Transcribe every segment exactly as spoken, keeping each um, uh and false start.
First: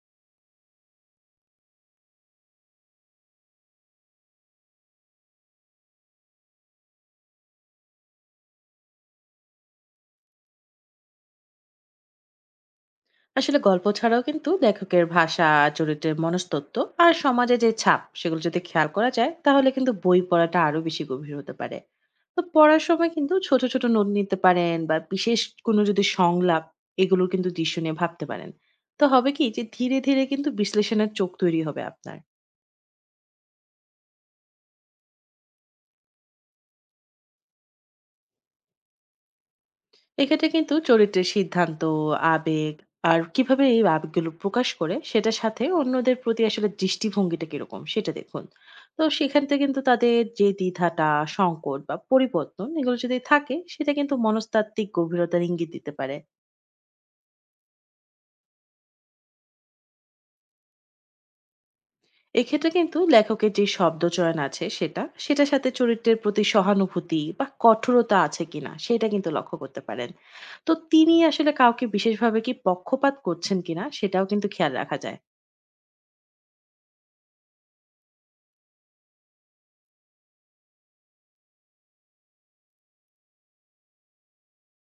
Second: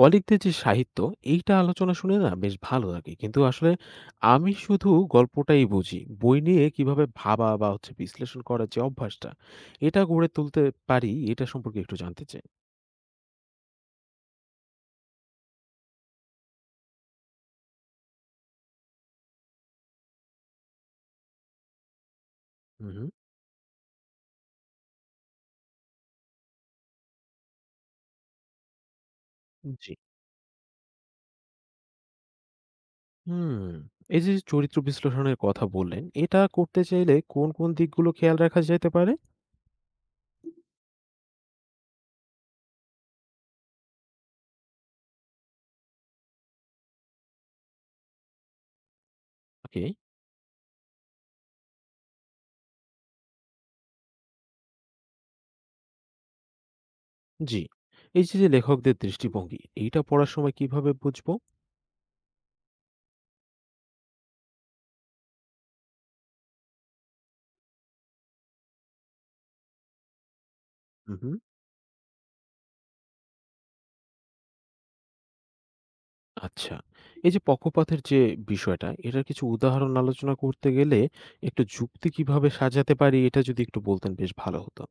কলিগদের যে সাহিত্য এইটা আলোচনা শুনে না বেশ ভালো লাগে, কিন্তু আসলে আমি শুধু গল্পটাই বুঝি। বই নিয়ে কিভাবে ভাবা বা হচ্ছে বিশ্লেষণ করার যে অভ্যাসটা এটা গড়ে তুলতে পারি, এটা সম্পর্কে একটু জানতে চাই। আসলে গল্প ছাড়াও কিন্তু লেখকের ভাষা চরিত্রের মনস্তত্ত্ব আর সমাজে যে ছাপ সেগুলো যদি খেয়াল করা যায় তাহলে কিন্তু বই পড়াটা আরো বেশি গভীর হতে পারে। তো পড়ার হুম। সময় কিন্তু ছোট ছোট নোট নিতে পারেন বা বিশেষ কোনো যদি সংলাপ এগুলো কিন্তু দৃশ্য নিয়ে ভাবতে পারেন। তো হবে কি যে জি। ধীরে ধীরে কিন্তু বিশ্লেষণের চোখ তৈরি হবে আপনার। হুম। এই যে চরিত্র বিশ্লেষণের কথা বললেন, এটা করতে চাইলে কোন কোন দিকগুলো খেয়াল রাখা যেতে পারে? এক্ষেত্রে কিন্তু চরিত্রের সিদ্ধান্ত, আবেগ আর কিভাবে এই আবেগগুলো প্রকাশ করে সেটার সাথে অন্যদের প্রতি আসলে দৃষ্টিভঙ্গিটা কিরকম সেটা দেখুন। তো সেখান থেকে কিন্তু ওকে। তাদের যে দ্বিধাটা, সংকট বা পরিবর্তন এগুলো যদি থাকে সেটা কিন্তু মনস্তাত্ত্বিক গভীরতার ইঙ্গিত দিতে পারে। জি। এই যে, যে লেখকদের দৃষ্টিভঙ্গি, এইটা পড়ার সময় কিভাবে বুঝবো? এক্ষেত্রে কিন্তু লেখকের যে শব্দচয়ন আছে সেটা, সেটার সাথে চরিত্রের প্রতি সহানুভূতি বা কঠোরতা আছে কিনা সেটা কিন্তু লক্ষ্য করতে পারেন। তো হু, তিনি হু। আসলে কাউকে বিশেষভাবে কি পক্ষপাত করছেন কিনা সেটাও কিন্তু খেয়াল রাখা যায়। আচ্ছা। এই যে পক্ষপাতের যে বিষয়টা, এটার কিছু উদাহরণ আলোচনা করতে গেলে একটু যুক্তি কিভাবে সাজাতে পারি, এটা যদি একটু বলতেন বেশ ভালো হতো।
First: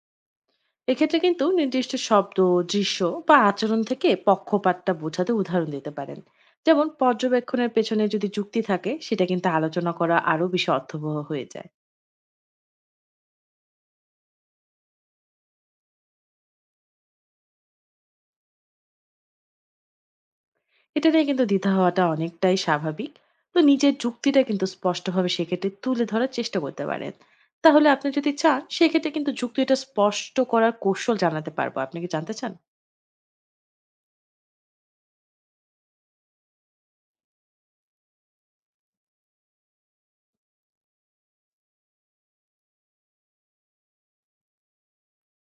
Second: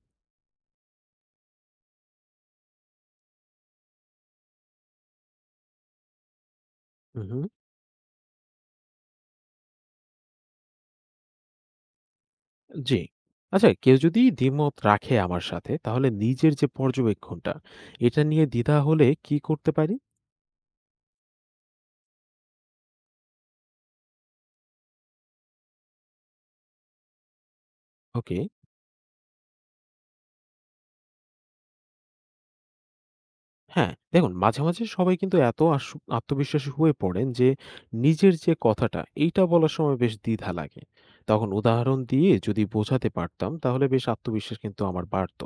এক্ষেত্রে কিন্তু নির্দিষ্ট শব্দ দৃশ্য বা আচরণ থেকে পক্ষপাতটা বোঝাতে উদাহরণ দিতে পারেন। যেমন হু, হু। পর্যবেক্ষণের পেছনে যদি যুক্তি থাকে সেটা কিন্তু আলোচনা করা আরো বেশি অর্থবহ হয়ে যায়। জি। আচ্ছা, কেউ যদি দ্বিমত রাখে আমার সাথে, তাহলে নিজের যে পর্যবেক্ষণটা, এটা নিয়ে দ্বিধা হলে কি করতে পারি? এটা নিয়ে কিন্তু দ্বিধা হওয়াটা অনেকটাই স্বাভাবিক। তো নিজের যুক্তিটা কিন্তু স্পষ্টভাবে সেক্ষেত্রে তুলে ধরার চেষ্টা করতে পারেন। তাহলে আপনি যদি ওকে। চান সেক্ষেত্রে কিন্তু যুক্তিটা স্পষ্ট করার কৌশল জানাতে পারবো। আপনি কি জানতে চান? হ্যাঁ, দেখুন মাঝে, মাঝে সবাই কিন্তু এত আস আত্মবিশ্বাসী হয়ে পড়েন যে নিজের যে কথাটা এইটা বলার সময় বেশ দ্বিধা লাগে। তখন উদাহরণ দিয়ে যদি বোঝাতে পারতাম, তাহলে বেশ আত্মবিশ্বাস কিন্তু আমার বাড়ত।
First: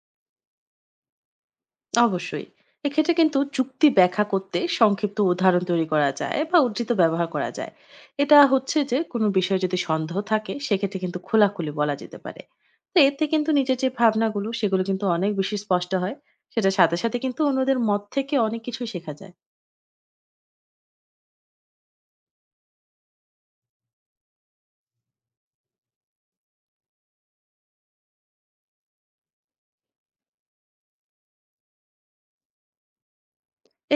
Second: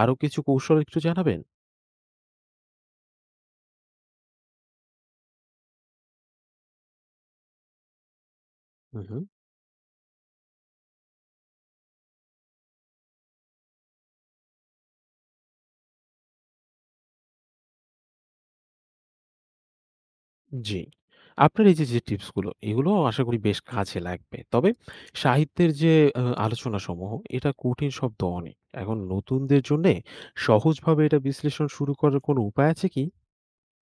আরো কিছু কৌশল একটু জানাবেন? অবশ্যই। এক্ষেত্রে কিন্তু যুক্তি ব্যাখ্যা করতে সংক্ষিপ্ত উদাহরণ তৈরি করা যায় বা উদ্ধৃত ব্যবহার করা যায়। এটা হচ্ছে যে হু, হু। কোনো বিষয়ে যদি সন্দেহ থাকে সেক্ষেত্রে কিন্তু খোলাখুলি বলা যেতে পারে। তো এতে কিন্তু নিজের যে ভাবনাগুলো সেগুলো কিন্তু অনেক বেশি স্পষ্ট হয়। সেটার সাথে, সাথে কিন্তু অন্যদের মত থেকে অনেক কিছুই শেখা যায়। জি। আপনার এই যে, যে টিপস গুলো এগুলো আশা করি বেশ কাজে লাগবে। তবে সাহিত্যের যে আ আলোচনাসমূহ এটা কঠিন শব্দ অনেক। এখন নতুনদের জন্যে সহজভাবে এটা বিশ্লেষণ শুরু করার কোনো উপায় আছে কি?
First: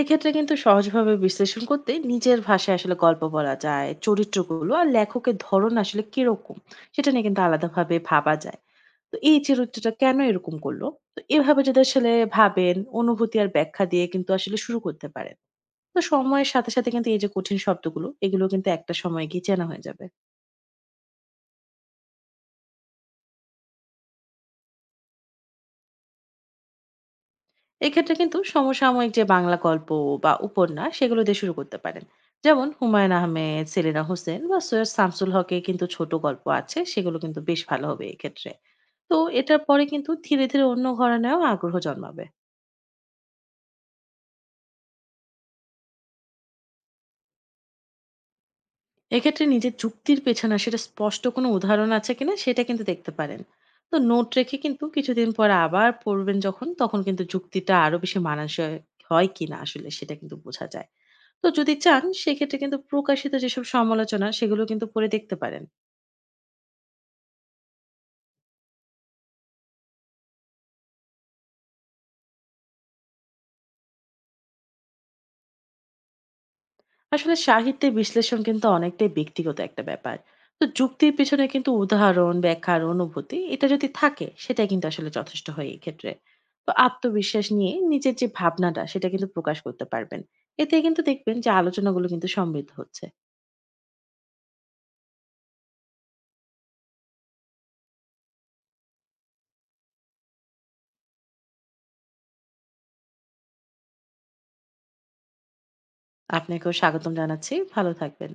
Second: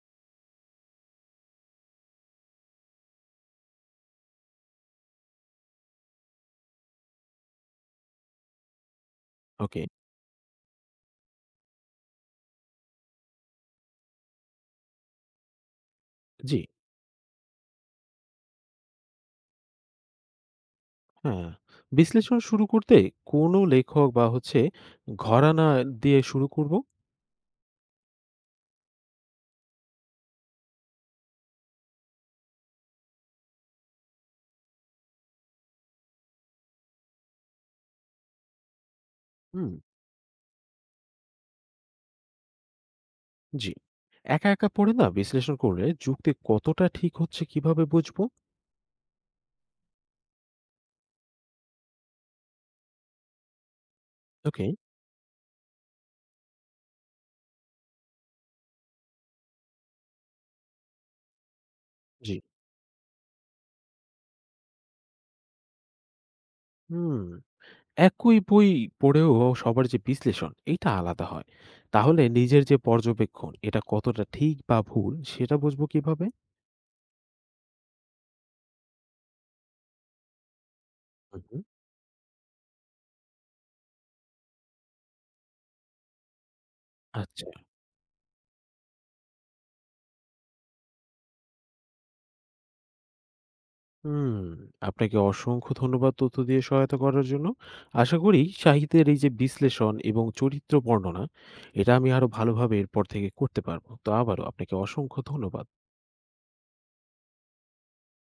এক্ষেত্রে কিন্তু সহজভাবে বিশ্লেষণ করতে নিজের ভাষায় আসলে গল্প বলা যায়, চরিত্রগুলো আর লেখকের ধরন আসলে কিরকম সেটা নিয়ে কিন্তু আলাদাভাবে ভাবা যায়। তো এই ওকে। চরিত্রটা কেন এরকম করল? তো এভাবে যদি আসলে ভাবেন, অনুভূতি আর ব্যাখ্যা দিয়ে কিন্তু আসলে শুরু করতে পারেন। তো সময়ের জি। সাথে, সাথে কিন্তু এই যে কঠিন শব্দগুলো, এগুলো কিন্তু একটা সময় গিয়ে চেনা হয়ে যাবে। হ্যাঁ, বিশ্লেষণ শুরু করতে কোন লেখক বা হচ্ছে ঘরানা দিয়ে শুরু করব? এক্ষেত্রে কিন্তু সমসাময়িক যে বাংলা গল্প বা উপন্যাস, সেগুলো দিয়ে শুরু করতে পারেন। যেমন হুমায়ূন আহমেদ, সেলিনা হোসেন বা সৈয়দ শামসুল হকের কিন্তু ছোট গল্প আছে, সেগুলো কিন্তু বেশ ভালো হবে এক্ষেত্রে। তো এটার হুম, পরে কিন্তু ধীরে, ধীরে অন্য ঘরানায়ও আগ্রহ জন্মাবে। জি। একা, একা পড়ে না বিশ্লেষণ করলে যুক্তি কতটা ঠিক হচ্ছে কিভাবে বুঝবো? এক্ষেত্রে নিজের যুক্তির পেছনে সেটা স্পষ্ট কোনো উদাহরণ আছে কিনা সেটা কিন্তু দেখতে পারেন। তো নোট রেখে ওকে, কিন্তু কিছুদিন পর আবার পড়বেন যখন তখন কিন্তু যুক্তিটা আরো বেশি মানানসই হয় কিনা আসলে সেটা কিন্তু বোঝা যায়। তো যদি চান জি। সেক্ষেত্রে কিন্তু প্রকাশিত যেসব সমালোচনা সেগুলো কিন্তু পড়ে দেখতে পারেন। হুম, একই বই পড়েও সবার যে বিশ্লেষণ এটা আলাদা হয়। তাহলে নিজের যে পর্যবেক্ষণ এটা কতটা ঠিক বা ভুল সেটা বুঝবো কিভাবে? আসলে সাহিত্যের বিশ্লেষণ কিন্তু অনেকটাই ব্যক্তিগত একটা ব্যাপার। তো যুক্তির হুম, পেছনে হুম। কিন্তু উদাহরণ, ব্যাখ্যা আর অনুভূতি এটা যদি থাকে সেটা কিন্তু আসলে যথেষ্ট হয় এই ক্ষেত্রে। তো আত্মবিশ্বাস আচ্ছা। নিয়ে নিজের যে ভাবনাটা সেটা কিন্তু প্রকাশ করতে পারবেন। এতে কিন্তু দেখবেন যে আলোচনাগুলো কিন্তু সমৃদ্ধ হচ্ছে। হুম। আপনাকে অসংখ্য ধন্যবাদ তথ্য দিয়ে সহায়তা করার জন্য। আশা করি সাহিত্যের এই যে বিশ্লেষণ এবং চরিত্র বর্ণনা এটা আমি আরো ভালোভাবে এরপর থেকে করতে পারবো। তো আবারও আপনাকে অসংখ্য ধন্যবাদ। আপনাকেও স্বাগতম জানাচ্ছি। ভালো থাকবেন।